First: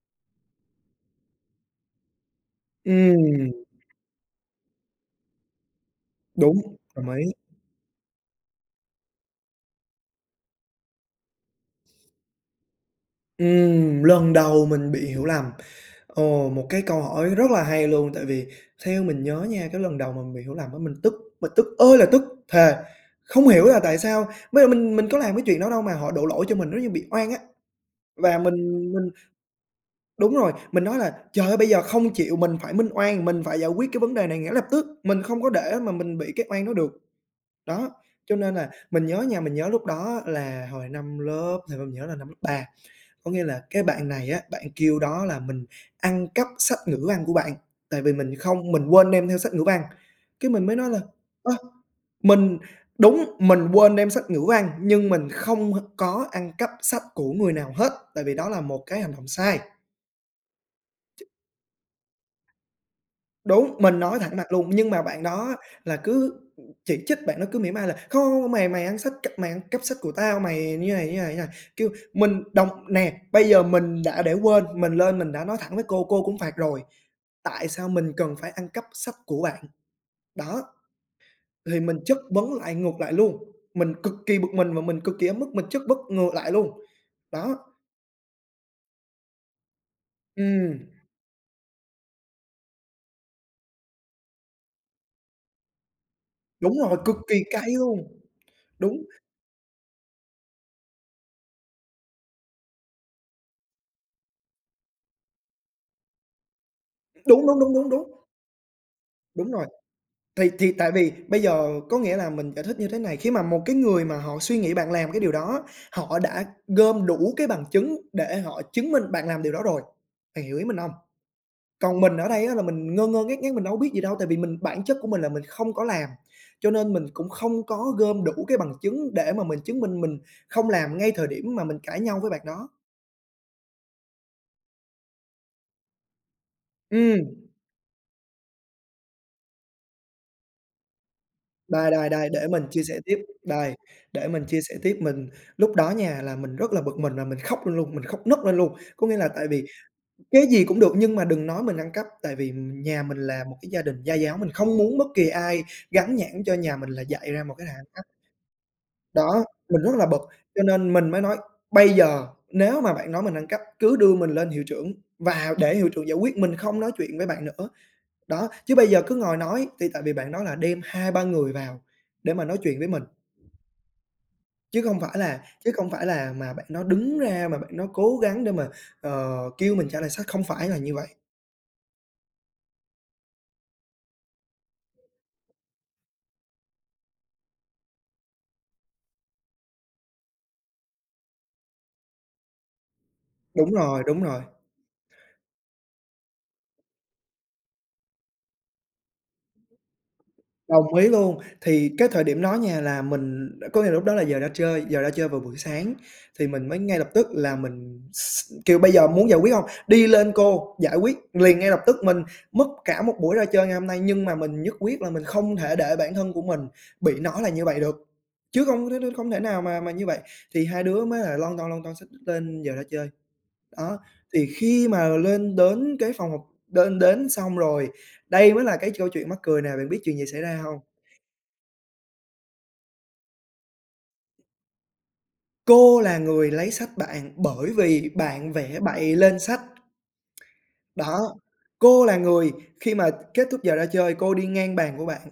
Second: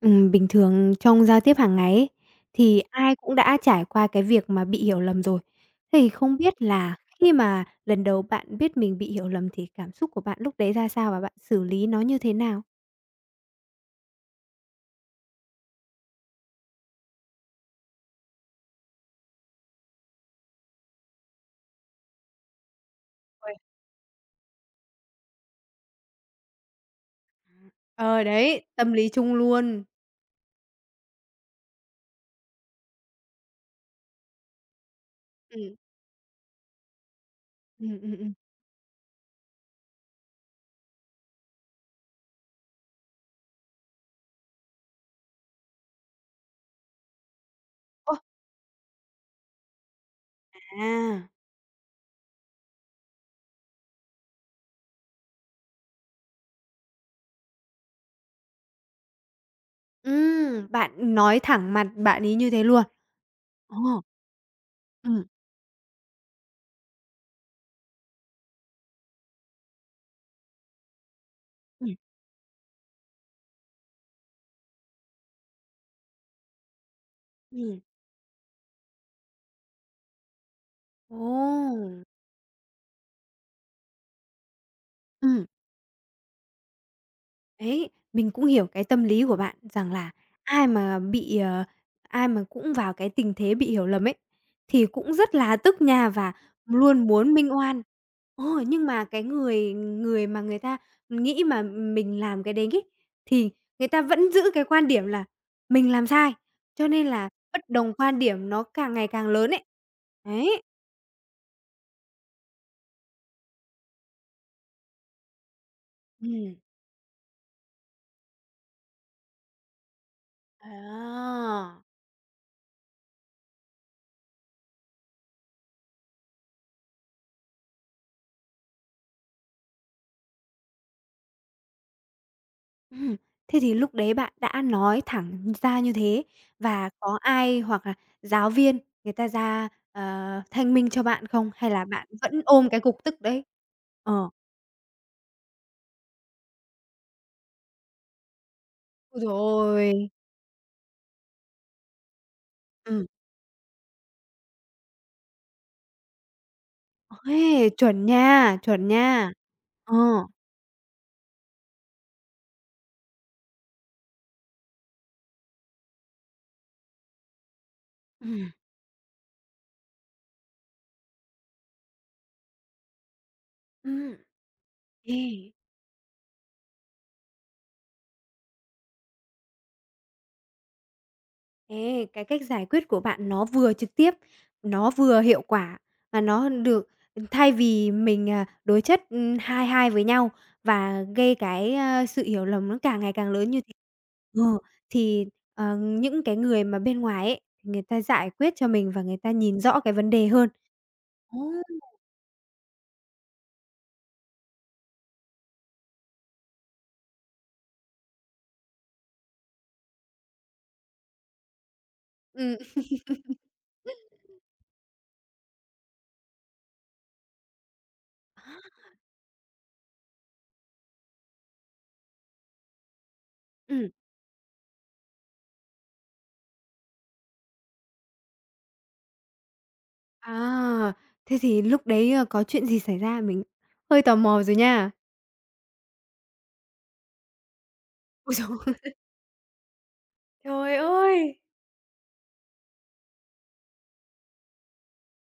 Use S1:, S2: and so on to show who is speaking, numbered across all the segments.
S1: Bình thường trong giao tiếp hàng ngày ấy, thì ai cũng
S2: Ừm,
S1: đã trải qua cái việc mà bị hiểu lầm rồi. Thế thì không
S2: đúng,
S1: biết là
S2: đồng ý.
S1: khi mà lần đầu bạn biết mình bị hiểu lầm thì cảm xúc của bạn lúc đấy ra sao và bạn xử lý nó như thế nào?
S2: Lần đầu mình bị hiểu lầm. Ồ, một cái câu hỏi rất là hay luôn, tại vì theo mình nhớ nha, cái lần đầu mà mình bị hiểu lầm á, mình tức ơi là tức, thề, không
S1: Uầy,
S2: hiểu là tại sao, bây giờ mình có làm cái chuyện đó đâu mà họ đổ lỗi cho mình, nó như bị oan á.
S1: ờ,
S2: Và mình
S1: đấy, tâm lý
S2: mình
S1: chung luôn.
S2: đúng rồi, mình nói là "Trời ơi, bây giờ không chịu, mình phải minh oan, mình phải giải quyết cái vấn đề này ngay lập tức, mình không có để
S1: Ừm.
S2: mà mình bị cái oan đó được." Đó,
S1: Ừm, ừm, ừm.
S2: cho nên là mình nhớ nha, mình nhớ lúc đó là hồi năm lớp, thì mình nhớ là năm lớp 3. Có nghĩa là cái bạn này á, bạn kêu đó là mình ăn cắp sách ngữ văn của bạn, tại vì
S1: Ô!
S2: mình không mình quên đem theo sách ngữ văn. Cái mình mới nói là
S1: À,
S2: "Ơ, mình đúng, mình quên đem sách ngữ văn nhưng mình không có ăn cắp sách của người nào hết, tại vì đó là một cái hành động sai."
S1: bạn nói thẳng mặt bạn ấy như thế luôn.
S2: Đúng,
S1: Ồ,
S2: mình nói thẳng mặt luôn, nhưng mà bạn
S1: ừm,
S2: đó là cứ chỉ trích, bạn đó cứ mỉa mai là "Không, hông, hông, mày mày ăn sách c mày ăn cắp sách của tao, mày như này, như này, như này." Kêu
S1: ừm,
S2: mình đồng nè, bây giờ mình đã để quên, mình lên mình đã nói thẳng với cô cũng phạt rồi, tại
S1: ừm.
S2: sao mình cần phải ăn cắp sách của bạn? Đó, thì mình
S1: Ồ!
S2: chất vấn lại ngược lại luôn, mình cực kỳ bực mình và mình cực kỳ ấm
S1: Ừm.
S2: ức, mình chất vấn ngược lại luôn. Đó,
S1: Đấy, mình cũng hiểu cái tâm lý của bạn rằng là ai
S2: ừm,
S1: mà bị, ờ, ai mà cũng vào cái tình thế bị hiểu lầm ấy, thì cũng rất là tức nhà và
S2: đúng rồi,
S1: luôn
S2: cực
S1: muốn
S2: kỳ
S1: minh
S2: cay
S1: oan.
S2: luôn.
S1: Ờ, nhưng
S2: Đúng,
S1: mà cái người người mà người ta nghĩ mà mình làm cái đấy ấy, thì người ta vẫn giữ cái quan điểm là mình làm sai, cho nên là
S2: đúng, đúng,
S1: bất
S2: đúng, đúng,
S1: đồng
S2: đúng,
S1: quan điểm nó càng ngày càng lớn
S2: đúng
S1: ấy.
S2: rồi. Thì
S1: Đấy,
S2: thì tại vì bây giờ có nghĩa là mình giải thích như thế này, khi mà một cái người mà họ suy nghĩ bạn làm cái điều đó, họ đã
S1: ừm,
S2: gom đủ cái bằng chứng để họ chứng minh bạn làm điều đó rồi, bạn hiểu ý mình hông?
S1: à.
S2: Còn mình ở đây á là mình ngơ ngơ ngác ngác, mình đâu có biết gì đâu, tại vì mình bản chất của mình là mình không có làm, cho nên mình cũng không có gom đủ cái bằng chứng để mà mình chứng minh mình không làm ngay thời điểm mà mình cãi nhau với bạn đó.
S1: Ừm, Thế thì lúc đấy bạn đã nói thẳng ra như thế và có
S2: Ừm.
S1: ai hoặc là giáo viên người ta ra, thanh minh cho bạn không? Hay là
S2: Đây,
S1: bạn
S2: đây, đây,
S1: vẫn
S2: để mình
S1: ôm cái
S2: chia sẻ
S1: cục
S2: tiếp,
S1: tức đấy?
S2: đây, để
S1: Ờ.
S2: mình chia sẻ tiếp. Mình lúc đó nha là mình rất là bực mình và mình khóc lên luôn, mình khóc nấc lên luôn. Có nghĩa
S1: Ôi
S2: là
S1: trời
S2: tại vì
S1: ôi!
S2: cái gì cũng được nhưng mà đừng nói mình ăn cắp, tại vì nhà
S1: Ừm.
S2: mình là một cái gia đình gia giáo, mình không muốn bất kỳ ai gắn nhãn cho nhà mình là dạy ra một cái
S1: Ê,
S2: là ăn
S1: chuẩn
S2: cắp.
S1: nha, chuẩn nha!
S2: Đó, mình rất là bực,
S1: Ờ.
S2: cho nên mình mới nói bây giờ nếu mà bạn nói mình ăn cắp cứ đưa mình lên hiệu trưởng và để hiệu trưởng giải quyết, mình không nói chuyện với bạn nữa. Đó,
S1: Ừm.
S2: chứ bây giờ cứ ngồi nói thì tại vì bạn nói là đem hai ba người vào để mà nói chuyện với mình.
S1: Ừ.
S2: Chứ không phải
S1: Ê.
S2: là chứ không phải là mà bạn đó đứng ra mà bạn đó cố gắng để mà, kêu mình trả lời sách, không phải là như vậy.
S1: Ê, cái cách giải quyết của bạn nó vừa trực tiếp, nó vừa hiệu quả và nó được thay vì mình, đối chất, hai hai với nhau và gây sự hiểu lầm nó càng ngày càng lớn như
S2: Đúng
S1: thế
S2: rồi, đúng rồi.
S1: ờ, thì, những cái người mà bên ngoài ấy, người ta giải quyết cho mình và người ta nhìn rõ cái vấn đề hơn.
S2: Đồng ý
S1: Ồ!
S2: luôn. Thì cái thời điểm đó nha là mình có nghĩa là lúc đó là giờ ra chơi vào buổi sáng thì mình mới ngay lập tức là mình s kiểu, bây giờ muốn giải quyết hông? Đi lên cô, giải quyết liền ngay lập tức. Mình
S1: Ừm.
S2: mất cả một buổi ra chơi ngày hôm nay nhưng mà mình nhất quyết là mình không thể để bản thân của mình bị nó là như vậy được, chứ
S1: Á!
S2: không thế không thể nào mà như vậy. Thì hai đứa mới là lon ton xách lên giờ ra chơi. Đó, thì khi mà lên đến cái phòng học đến đến xong rồi, đây mới là cái câu chuyện mắc cười nè, bạn biết chuyện gì xảy ra hông?
S1: À, thế thì lúc đấy, có chuyện gì xảy ra? Mình hơi tò mò rồi nha.
S2: Cô là người lấy sách bạn bởi vì
S1: Ôi giời
S2: bạn vẽ bậy lên sách.
S1: Trời
S2: Đó,
S1: ơi!
S2: cô là người khi mà kết thúc giờ ra chơi, cô đi ngang bàn của bạn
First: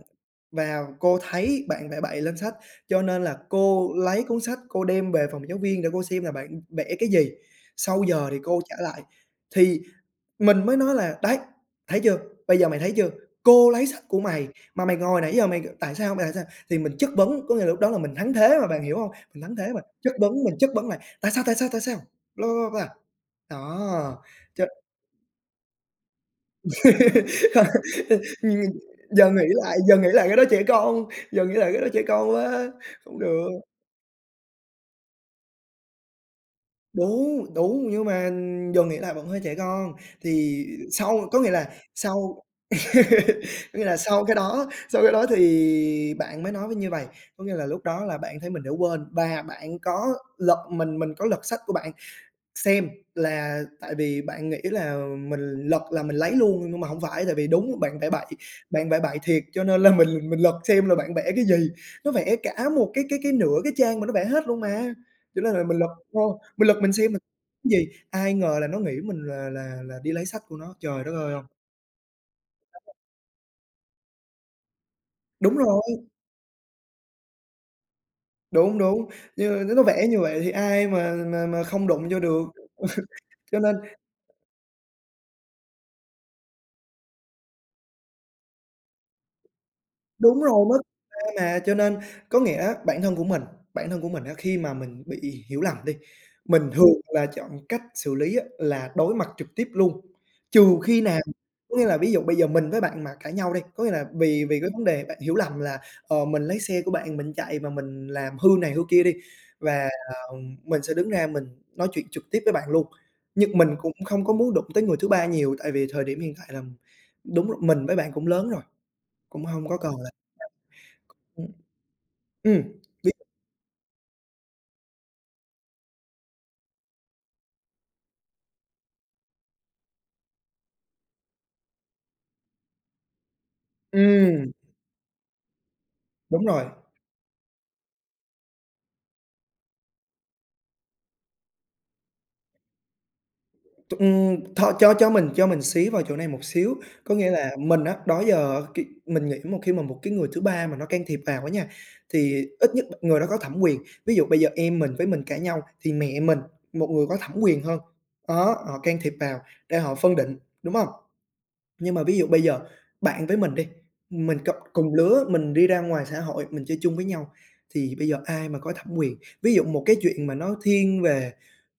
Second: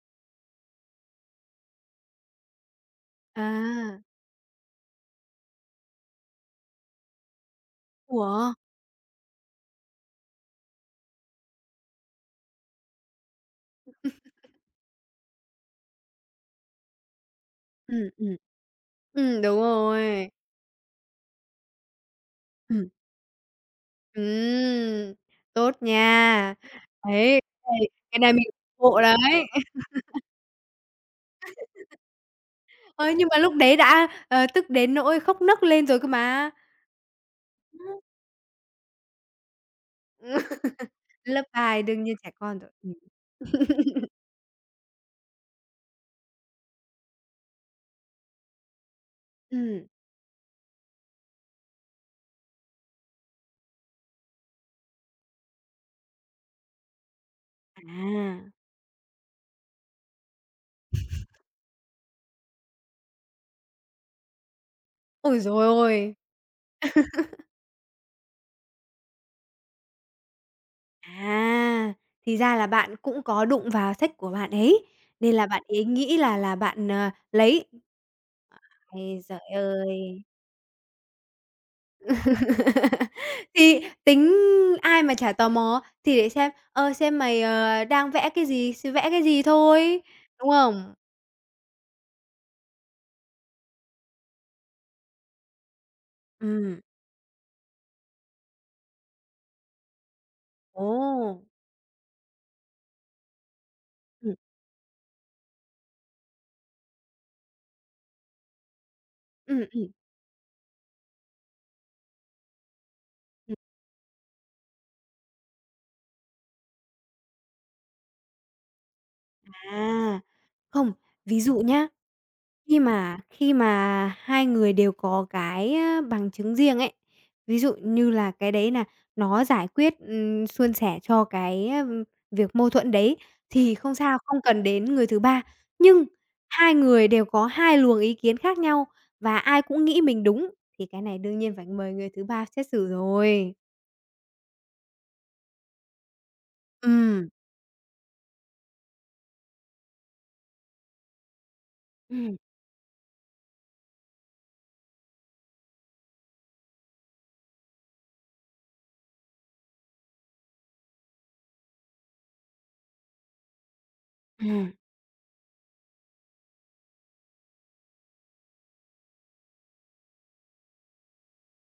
S2: và cô thấy bạn vẽ bậy lên sách, cho nên là cô
S1: À,
S2: lấy cuốn sách cô đem về phòng giáo viên để cô xem là bạn vẽ cái gì, sau giờ thì
S1: ủa?
S2: cô trả lại. Thì mình mới nói là "Đấy, thấy chưa? Bây giờ mày thấy chưa? Cô lấy sách của mày mà mày ngồi nãy giờ mày tại sao mày tại sao?" Thì mình chất vấn, có nghĩa là lúc đó là
S1: Ừm,
S2: mình thắng
S1: ừm.
S2: thế mà, bạn hiểu hông? Mình thắng
S1: Đúng
S2: thế mà, chất
S1: rồi.
S2: vấn, mình chất vấn lại "Tại sao, tại sao, tại sao?" Bla, bla, bla,
S1: Ừm.
S2: bla. Đó, cho
S1: Ừm, tốt nha. Đấy, cái này mình ủng hộ đấy.
S2: giờ nghĩ lại cái đó trẻ con, giờ nghĩ lại cái đó trẻ con quá,
S1: Ơ,
S2: không
S1: nhưng mà
S2: được.
S1: lúc đấy đã, tức đến nỗi khóc nấc lên rồi cơ mà.
S2: Đúng, đúng, nhưng mà giờ nghĩ lại vẫn hơi trẻ con. Thì sau có
S1: Lớp
S2: nghĩa là
S1: bài đương nhiên trẻ
S2: sau
S1: con rồi. Ừm.
S2: Có nghĩa là sau cái đó thì bạn mới nói với như vầy, có nghĩa là lúc đó là bạn thấy mình đã quên và bạn
S1: Ừm,
S2: có lật mình có lật sách của bạn xem là tại vì bạn nghĩ là mình lật là mình lấy luôn, nhưng mà hổng phải, tại vì đúng
S1: à.
S2: bạn vẽ bậy thiệt, cho nên là mình lật xem là bạn vẽ cái gì. Nó vẽ cả một cái nửa cái trang mà nó vẽ hết luôn mà,
S1: Ôi
S2: cho nên là
S1: giời
S2: mình lật
S1: ôi!
S2: mình lật mình xem là cái gì, ai ngờ là nó nghĩ mình là đi lấy sách của nó, trời đất ơi hông.
S1: À, thì ra là bạn cũng có đụng vào sách của bạn ấy, nên là
S2: Đúng
S1: bạn
S2: rồi.
S1: ấy nghĩ là bạn, lấy.
S2: Đúng, đúng,
S1: Ây giời
S2: nhưng mà nếu nó vẽ như
S1: ơi!
S2: vậy thì ai mà mà không đụng vô được. Cho nên
S1: Thì tính ai mà chả tò mò, thì để xem mày, đang vẽ cái gì, vẽ cái gì thôi,
S2: Đúng
S1: đúng
S2: rồi, mới
S1: không?
S2: ra mà, cho nên có nghĩa á bản thân của mình á, khi mà mình bị hiểu lầm đi, mình
S1: Ừm,
S2: thường là chọn cách xử lý á là đối mặt trực tiếp luôn, trừ
S1: ồ,
S2: khi nào có nghĩa là ví dụ bây giờ mình với bạn mà cãi nhau đi, có nghĩa là
S1: ừm,
S2: vì vì cái vấn đề bạn hiểu lầm là, mình lấy xe của bạn mình chạy và mình làm hư này hư kia đi,
S1: ừm,
S2: và,
S1: ừm,
S2: ờ, mình sẽ đứng ra mình nói chuyện trực tiếp với bạn luôn.
S1: ừm,
S2: Nhưng mình cũng không có muốn đụng tới người thứ ba nhiều, tại vì thời điểm hiện tại là đúng rồi, mình với bạn cũng lớn rồi, cũng hông có còn là
S1: à. Không, ví
S2: ừ,
S1: dụ nhá.
S2: Ừm,
S1: Khi
S2: biết
S1: mà khi mà hai người đều có bằng chứng riêng ấy, ví dụ như là cái đấy là nó giải quyết, suôn sẻ cho việc mâu thuẫn đấy thì không sao, không
S2: ừm,
S1: cần đến người thứ ba. Nhưng
S2: đúng rồi.
S1: hai người đều có hai luồng ý kiến khác nhau và ai cũng nghĩ mình đúng thì cái này đương nhiên phải mời người thứ ba xét xử rồi.
S2: T tho cho mình xí vào chỗ này một xíu, có
S1: Ừm.
S2: nghĩa là mình á, đó giờ cái mình nghĩ một khi mà một cái người thứ ba mà nó can thiệp vào á nha,
S1: Ừm.
S2: thì ít nhất người đó có thẩm quyền. Ví dụ bây giờ em mình với mình cãi nhau thì mẹ mình, một người có thẩm quyền hơn, đó, họ can thiệp vào để họ phân định, đúng hông? Nhưng mà ví dụ bây giờ bạn với mình đi, mình cặp
S1: Ừm,
S2: cùng lứa, mình đi ra ngoài xã hội, mình chơi chung với nhau, thì bây giờ ai mà có thẩm quyền? Ví dụ một cái chuyện mà nó thiên về,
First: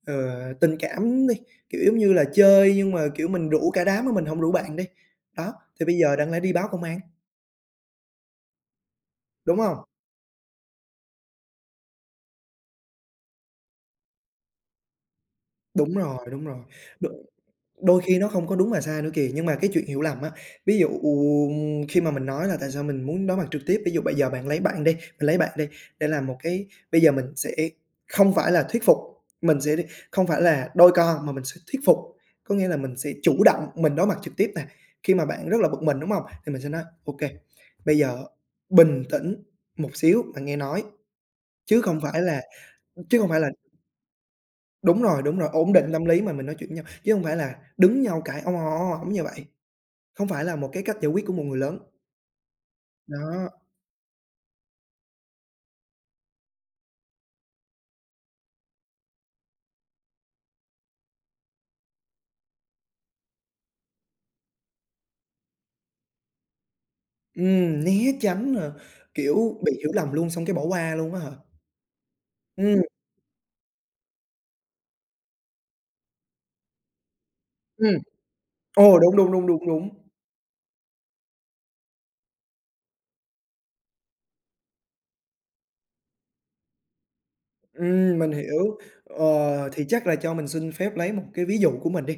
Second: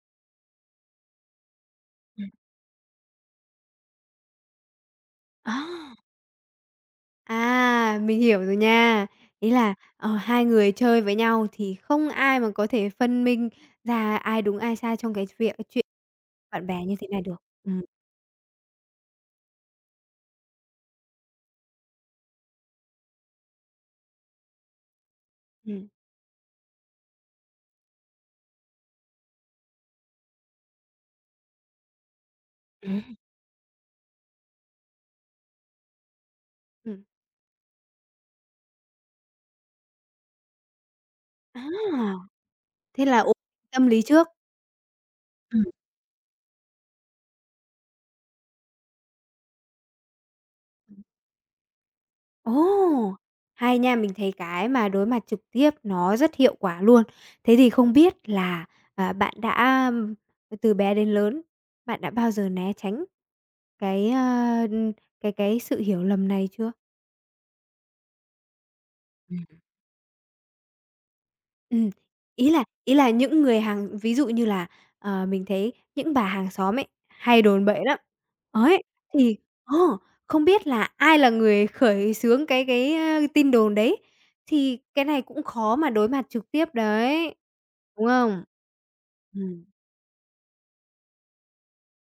S2: ờ, tình cảm đi, kiểu, giống như là,
S1: ừm.
S2: chơi nhưng mà, kiểu, mình rủ cả đám mà mình hổng rủ bạn đi, đó,
S1: Á!
S2: thì bây giờ đáng lẽ đi báo công an,
S1: À, mình hiểu rồi nha. Ý
S2: đúng
S1: là,
S2: hông?
S1: hai người chơi với nhau thì không ai mà có thể phân minh ra ai đúng ai sai trong cái việc chuyện
S2: Đúng rồi,
S1: bạn bè như
S2: đ
S1: thế này được. Ừm,
S2: Đôi khi nó không có đúng mà sai nữa kìa, nhưng mà cái chuyện hiểu lầm á, ví dụ khi mà mình nói là tại sao mình muốn đối mặt trực tiếp, ví dụ bây giờ bạn lấy bạn đi, mình lấy bạn đi,
S1: ừm,
S2: để làm một cái bây giờ mình sẽ không phải là thuyết phục, mình sẽ không phải là đôi co mà mình sẽ thuyết phục. Có nghĩa là mình sẽ
S1: Ừm.
S2: chủ động mình đối mặt trực tiếp nè, khi mà bạn rất là bực mình, đúng không Thì mình sẽ nói:
S1: Ừm.
S2: ok bây giờ bình tĩnh một xíu, bạn nghe nói." Chứ không phải
S1: À,
S2: là
S1: thế
S2: chứ
S1: là
S2: không
S1: ổn
S2: phải là
S1: tâm lý trước.
S2: đúng rồi,
S1: Ừm.
S2: ổn định tâm lý mà mình nói chuyện với nhau, chứ không phải là đứng nhau cãi "Ong, ong, ong" ong ong như vậy. Không phải là một cái cách giải quyết của một người lớn.
S1: Ồ,
S2: Đó,
S1: hay nha, mình thấy cái mà đối mặt trực tiếp nó rất hiệu quả luôn. Thế thì không biết là, bạn đã, từ bé đến lớn, bạn đã bao giờ né tránh cái, a, cái sự hiểu lầm này chưa?
S2: né tránh nè, kiểu, bị hiểu lầm luôn xong cái bỏ qua luôn á hả?
S1: Ừm, ý là
S2: Ừm,
S1: ý là những người ví dụ như là, mình thấy những bà hàng xóm ấy, hay đồn bậy
S2: ừm,
S1: lắm. Ấy,
S2: ồ, đúng, đúng,
S1: thì
S2: đúng, đúng,
S1: ờ,
S2: đúng.
S1: không biết là ai là người khởi xướng cái tin đồn đấy, thì cái này cũng khó mà đối mặt trực tiếp đấy, đúng
S2: Mình
S1: không?
S2: hiểu.
S1: Ừm,
S2: Ờ, thì chắc là cho mình xin phép lấy một cái ví dụ của mình đi.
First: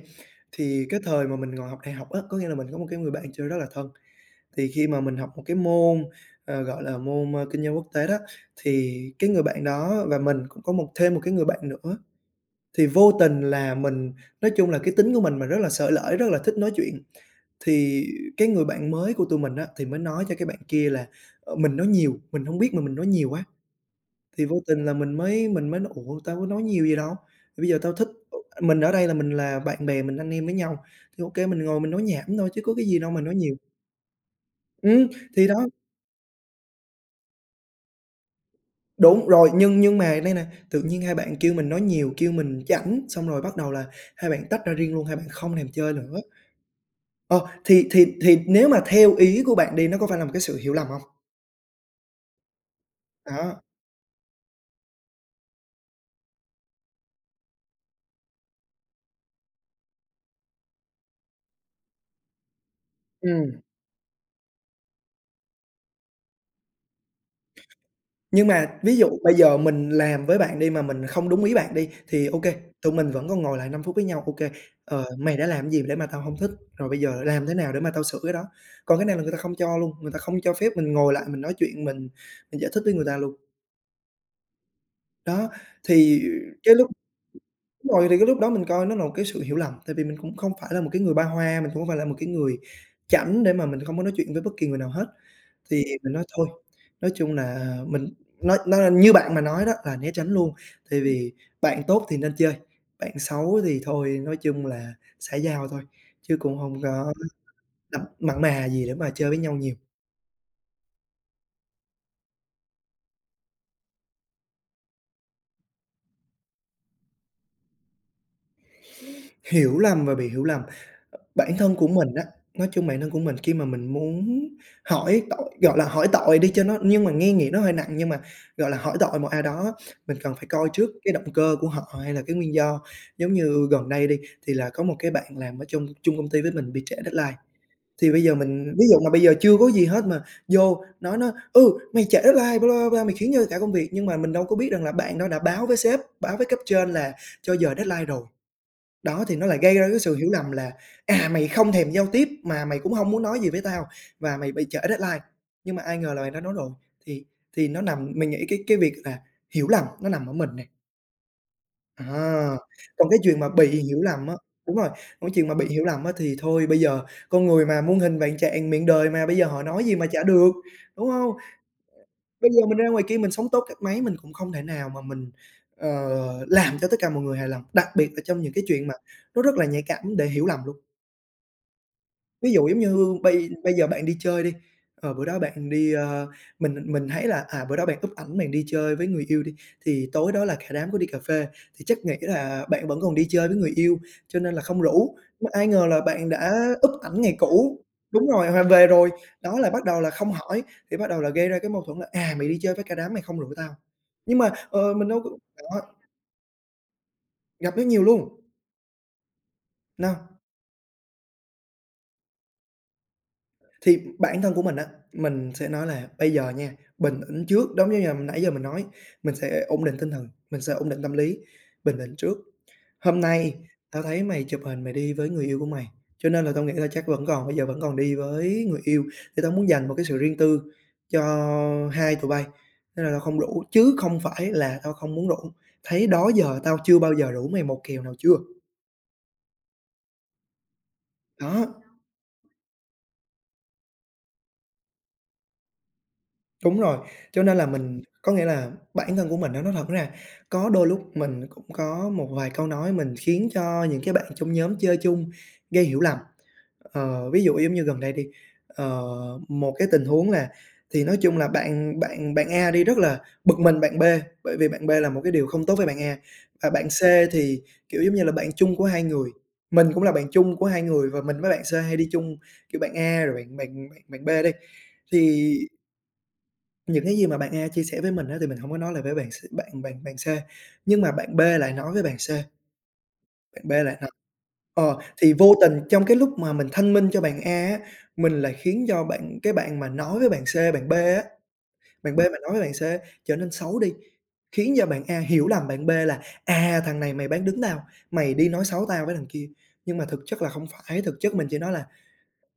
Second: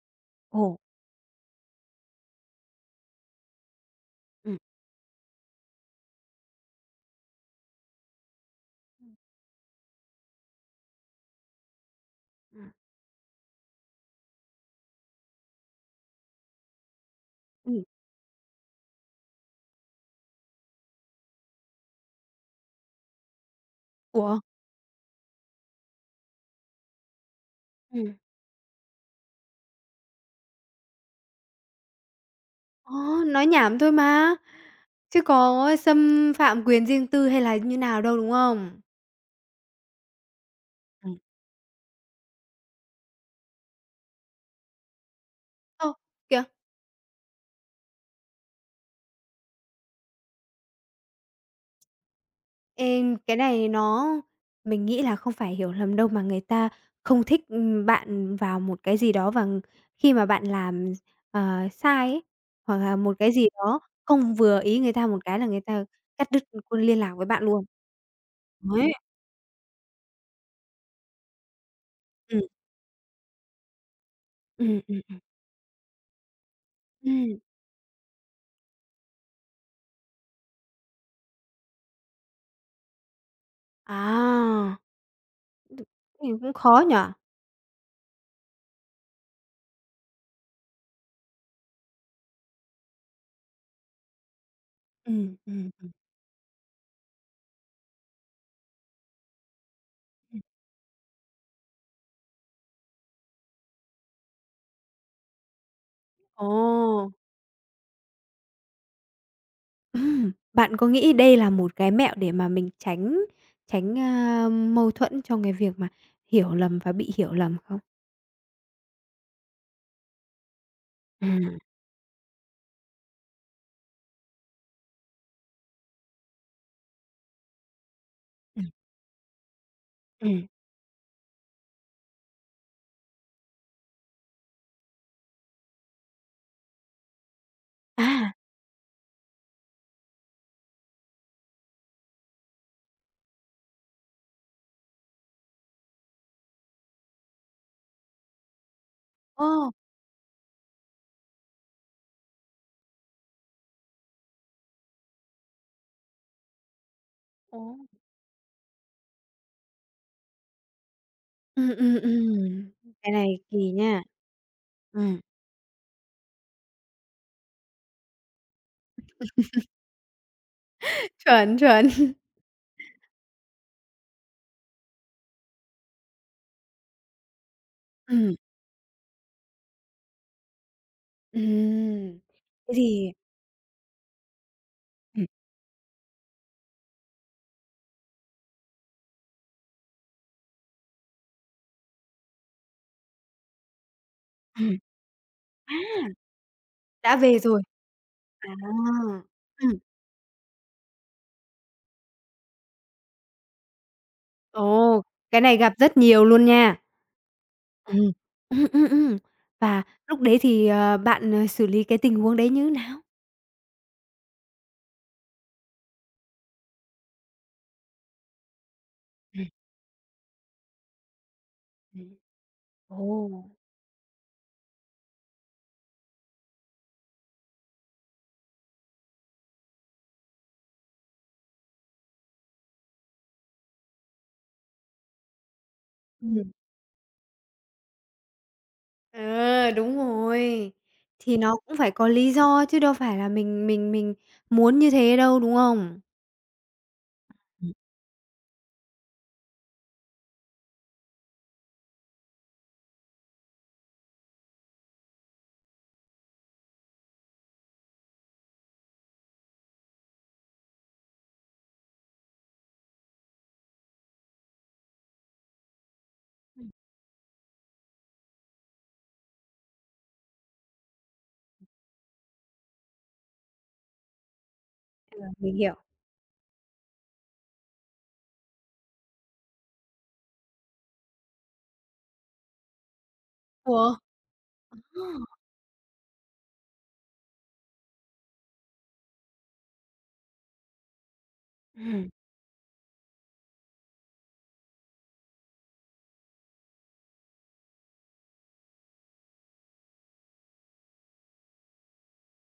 S1: ồ,
S2: Thì cái thời mà mình ngồi học đại học á, có nghĩa là mình có một cái người bạn chơi rất là thân.
S1: ừm,
S2: Thì khi mà mình học một cái môn, gọi là, môn, kinh doanh quốc tế đó, thì cái người bạn đó và mình cũng có một thêm một cái người bạn nữa.
S1: ừm,
S2: Thì vô tình là mình, nói chung là cái tính của mình rất là xởi lởi, rất là thích nói chuyện,
S1: ừm,
S2: thì cái người bạn mới của tụi mình á, thì mới nói cho cái bạn kia là, mình nói nhiều, mình hông biết mà mình nói nhiều quá,
S1: ủa?
S2: thì vô tình là mình mới nói: "Ủa, tao có nói nhiều gì đâu, bây giờ tao thích."
S1: Ừm.
S2: Ờ, mình ở đây là mình là bạn bè, mình anh em với nhau, thì ô kê mình ngồi mình nói nhảm thôi chứ có cái
S1: Ờ,
S2: gì đâu mà nói
S1: nói
S2: nhiều.
S1: nhảm thôi mà,
S2: Ừm,
S1: chứ
S2: thì đó,
S1: có xâm phạm quyền riêng tư hay là như nào đâu, đúng không?
S2: đúng rồi, nhưng mà đây nè, tự nhiên hai
S1: Ừm.
S2: bạn kêu mình nói nhiều, kêu mình chảnh, xong rồi bắt đầu là hai bạn tách ra riêng luôn, hai bạn không thèm
S1: Ơ,
S2: chơi nữa.
S1: kìa.
S2: Ờ, thì nếu mà theo ý của bạn đi, nó có phải là một cái sự hiểu lầm hông?
S1: Ê, cái
S2: Đó.
S1: này nó mình nghĩ là không phải hiểu lầm đâu, mà người ta không thích, bạn vào một cái gì đó và khi mà bạn làm, sai ấy, hoặc là một cái gì
S2: Ừm.
S1: đó không vừa ý người ta một cái là người ta cắt đứt luôn liên lạc với bạn luôn.
S2: Nhưng mà
S1: Đấy.
S2: ví dụ bây giờ mình làm với bạn đi mà mình không đúng ý bạn đi, thì ô
S1: Ừm,
S2: kê, tụi mình vẫn còn ngồi lại 5 phút với nhau, ô kê,
S1: ừm, ừm,
S2: "Ờ, mày đã làm gì để mà tao hông thích? Rồi bây giờ
S1: ừm.
S2: làm thế nào để mà tao sửa cái đó?" Còn cái này là người ta không cho luôn, người ta không cho phép mình ngồi lại mình nói chuyện, mình giải thích với người ta luôn.
S1: À,
S2: Đó,
S1: thế
S2: thì
S1: thì cũng
S2: cái
S1: khó
S2: lúc
S1: nhỉ?
S2: đúng rồi, thì cái lúc đó mình coi nó là một cái sự hiểu lầm, tại vì mình cũng không phải là một cái người ba hoa, mình cũng không phải là một cái người chảnh để mà mình không có nói chuyện với bất kỳ người nào hết.
S1: Ừm, ừm,
S2: Thì mình nói thôi, nói chung là mình nói như bạn mà nói đó là né tránh
S1: Ừm.
S2: luôn, tại vì bạn tốt thì nên chơi, bạn xấu thì thôi, nói chung là xã giao thôi, chứ
S1: Ồ.
S2: cũng hông có đập mặn mà gì để mà chơi với nhau nhiều.
S1: Bạn có nghĩ đây là một cái mẹo để mà mình tránh tránh, a, mâu thuẫn trong cái việc mà hiểu lầm và bị hiểu lầm không?
S2: Hiểu lầm và bị hiểu lầm. Ờ,
S1: À,
S2: bản thân của mình á, nói chung bản thân của mình khi mà mình muốn hỏi tội, gọi là, hỏi tội đi cho nó, nhưng mà nghe nghĩa nó hơi nặng, nhưng mà,
S1: ừm.
S2: gọi là, hỏi tội một ai đó, mình cần phải
S1: Ừm,
S2: coi trước cái động cơ của họ hay là cái nguyên do. Giống như gần đây đi, thì là có một cái bạn làm ở trong chung công ty với mình bị trễ deadline, thì bây
S1: à!
S2: giờ mình ví dụ mà bây giờ chưa có gì hết mà vô nói nó: "Ừ, mày trễ deadline, bla, bla, bla, mày khiến như cả công việc." Nhưng mà mình đâu có biết rằng là bạn đó đã báo với sếp, báo với cấp trên là cho giờ deadline rồi. Đó, thì nó lại
S1: Ô!
S2: gây ra cái sự hiểu lầm là, à, mày không thèm giao tiếp mà mày cũng hông muốn nói gì với tao và mày bị trễ deadline, nhưng mà ai ngờ là mày đã nói rồi, thì
S1: Ồ!
S2: thì nó nằm, mình nghĩ cái việc là hiểu lầm nó nằm ở mình nè.
S1: Ừm, ừm,
S2: À,
S1: ừm,
S2: còn
S1: cái
S2: cái
S1: này
S2: chuyện mà bị
S1: kỳ
S2: hiểu
S1: nha.
S2: lầm á đúng rồi, còn
S1: Ừm.
S2: cái chuyện mà bị hiểu lầm á thì thôi, bây giờ con người mà muôn hình vạn trạng, miệng đời mà, bây giờ họ nói gì mà chả được, đúng hông?
S1: Chuẩn, chuẩn.
S2: Bây giờ mình ra ngoài kia mình sống tốt cách mấy mình cũng không thể nào mà mình, ờ, làm cho tất cả mọi người hài lòng, đặc biệt là
S1: Ừm,
S2: trong những cái chuyện mà nó rất là nhạy cảm để hiểu lầm luôn.
S1: ừm.
S2: Ví dụ
S1: Thế
S2: giống
S1: thì
S2: như bây bây giờ bạn đi chơi đi, ờ, bữa
S1: Ừm.
S2: đó bạn đi, mình thấy là, à, bữa đó bạn up ảnh bạn đi chơi với người yêu đi, thì tối đó là cả đám có đi cà phê, thì chắc nghĩ là bạn vẫn còn đi chơi với người yêu, cho nên là
S1: ừm,
S2: không rủ, mà ai
S1: à,
S2: ngờ là bạn đã up
S1: đã
S2: ảnh ngày
S1: về rồi.
S2: cũ. Đúng
S1: À,
S2: rồi, và về rồi, đó là
S1: ừm.
S2: bắt đầu là không hỏi, thì bắt đầu là gây ra cái mâu thuẫn là: "À, mày đi chơi với cả đám mày không rủ tao." Nhưng mà, ờ,
S1: Ồ,
S2: mình đâu có.
S1: cái này gặp
S2: Đó,
S1: rất nhiều luôn nha.
S2: gặp nó nhiều
S1: Ừm,
S2: luôn,
S1: ừm, ừm, ừm. Và lúc
S2: no.
S1: đấy thì, bạn, xử lý cái tình huống đấy như nào?
S2: Thì bản thân của mình á, mình sẽ nói là bây giờ nha, bình tĩnh trước, giống như là nãy giờ mình nói, mình
S1: Ừm,
S2: sẽ ổn định tinh thần, mình sẽ ổn định tâm lý, bình
S1: ừm.
S2: tĩnh trước. Hôm
S1: Ồ!
S2: nay tao thấy mày chụp hình mày đi với người yêu của mày, cho nên là tao nghĩ là chắc vẫn còn, bây giờ vẫn còn đi với người yêu, thì tao muốn dành một cái sự riêng tư cho hai tụi bay, nên là tao không rủ, chứ không phải là tao không muốn rủ, thấy đó
S1: Ừm.
S2: giờ tao chưa bao giờ rủ mày một kèo nào chưa?
S1: Ờ, đúng rồi. Thì nó
S2: Đó.
S1: cũng phải có lý do chứ đâu phải là mình muốn như thế đâu, đúng không?
S2: Đúng rồi, cho nên là
S1: Ừm.
S2: mình có nghĩa là bản thân của mình á, nói thật ra có đôi lúc mình cũng có một vài câu nói mình khiến cho những cái bạn trong nhóm chơi chung gây hiểu lầm. Ờ, ví dụ giống như gần đây đi, ờ, một cái tình huống là, thì nói chung là bạn bạn bạn A đi rất là bực mình bạn B, bởi vì bạn B làm một cái điều không tốt với bạn A, và bạn C thì, kiểu, giống như là bạn chung của hai người, mình cũng là bạn chung của hai người và mình với bạn C hay đi chung, kiểu, bạn A rồi bạn bạn bạn bạn B đi,
S1: Ờ,
S2: thì
S1: mình hiểu.
S2: những cái gì mà bạn A chia sẻ với mình á, thì mình hổng có nói lại với bạn C, nhưng mà bạn B lại nói với bạn C, bạn B
S1: Ủa?
S2: lại nói ờ,
S1: Ờ.
S2: thì vô tình trong cái lúc mà mình thanh minh cho bạn A á, mình lại khiến cho cái bạn mà nói với bạn C,
S1: Ừm.
S2: bạn B mà nói với bạn C trở nên xấu đi, khiến cho bạn A hiểu lầm bạn B là: "À, thằng này mày bán đứng tao, mày đi nói xấu tao với thằng kia." Nhưng mà thực chất là không phải, thực chất mình chỉ nói là,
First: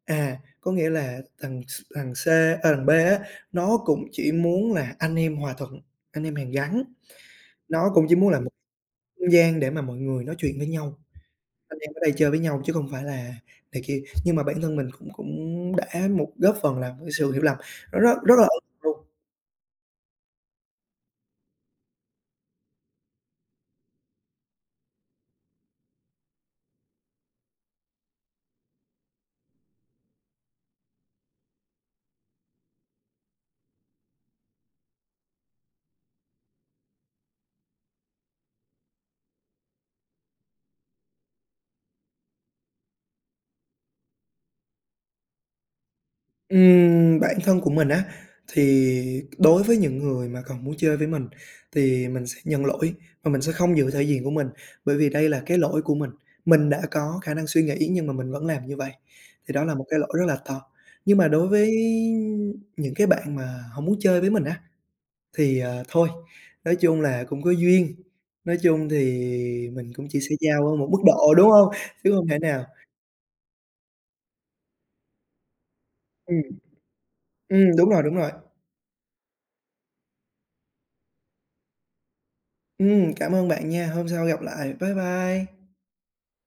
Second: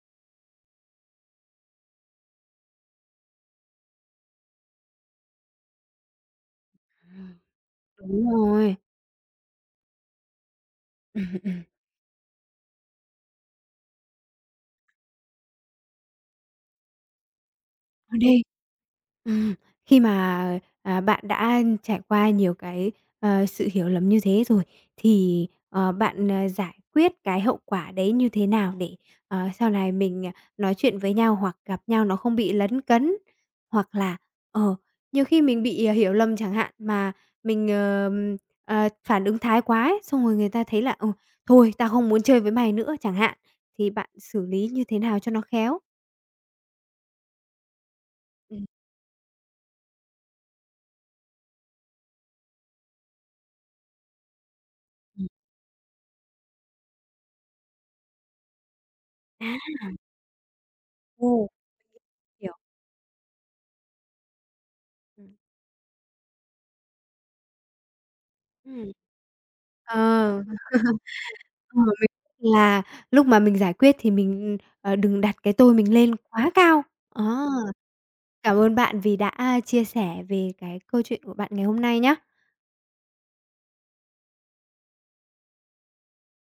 S2: à, có nghĩa là thằng thằng C, nó cũng chỉ muốn là anh em hòa thuận, anh em hàn gắn, nó cũng chỉ muốn
S1: Đúng
S2: là một
S1: rồi.
S2: không gian để mà mọi người nói chuyện với nhau, anh em ở đây chơi với nhau chứ không phải là này kia. Nhưng mà bản thân mình cũng cũng đã một góp phần làm cái sự hiểu lầm, nó
S1: Ờ,
S2: rất rất
S1: đi.
S2: là…
S1: Ừm, Khi mà, bạn đã trải qua nhiều cái, sự hiểu lầm như thế rồi thì, bạn, giải quyết cái hậu quả đấy như thế nào để, sau này mình, nói chuyện với nhau hoặc gặp nhau nó không bị lấn cấn? Hoặc là, ờ, nhiều khi mình bị, hiểu lầm chẳng hạn mà mình, phản ứng thái quá ấy, xong rồi người ta thấy là "Ừ, thôi tao không muốn chơi với mày nữa" chẳng hạn, thì bạn xử lý như thế nào cho nó khéo?
S2: Bản thân của mình á,
S1: Ừm,
S2: thì đối với những người mà còn muốn chơi với mình thì mình sẽ nhận lỗi và mình sẽ không giữ thể diện của mình, bởi vì đây
S1: ừm.
S2: là cái lỗi của mình. Mình đã có khả năng suy nghĩ nhưng mà mình vẫn làm như vậy,
S1: À.
S2: thì đó là một cái lỗi rất là to. Nhưng mà đối
S1: Ồ.
S2: với
S1: Hiểu.
S2: những cái bạn mà không muốn chơi với mình á,
S1: Ừm.
S2: thì, ờ, thôi, nói chung là cũng có duyên, nói chung
S1: Ừm.
S2: thì mình
S1: Ờ.
S2: cũng chỉ sẽ giao ở một mức độ, đúng không?
S1: Ờ,
S2: Chứ không thể
S1: mình
S2: nào…
S1: là lúc mà mình giải quyết thì mình, đừng đặt cái tôi mình lên
S2: Ừm,
S1: quá cao. Ờ,
S2: đúng rồi, đúng rồi.
S1: cảm ơn bạn vì đã chia sẻ về cái câu chuyện của bạn ngày hôm nay nhá.
S2: Cảm ơn bạn nha. Hôm sau gặp lại. Bye bye.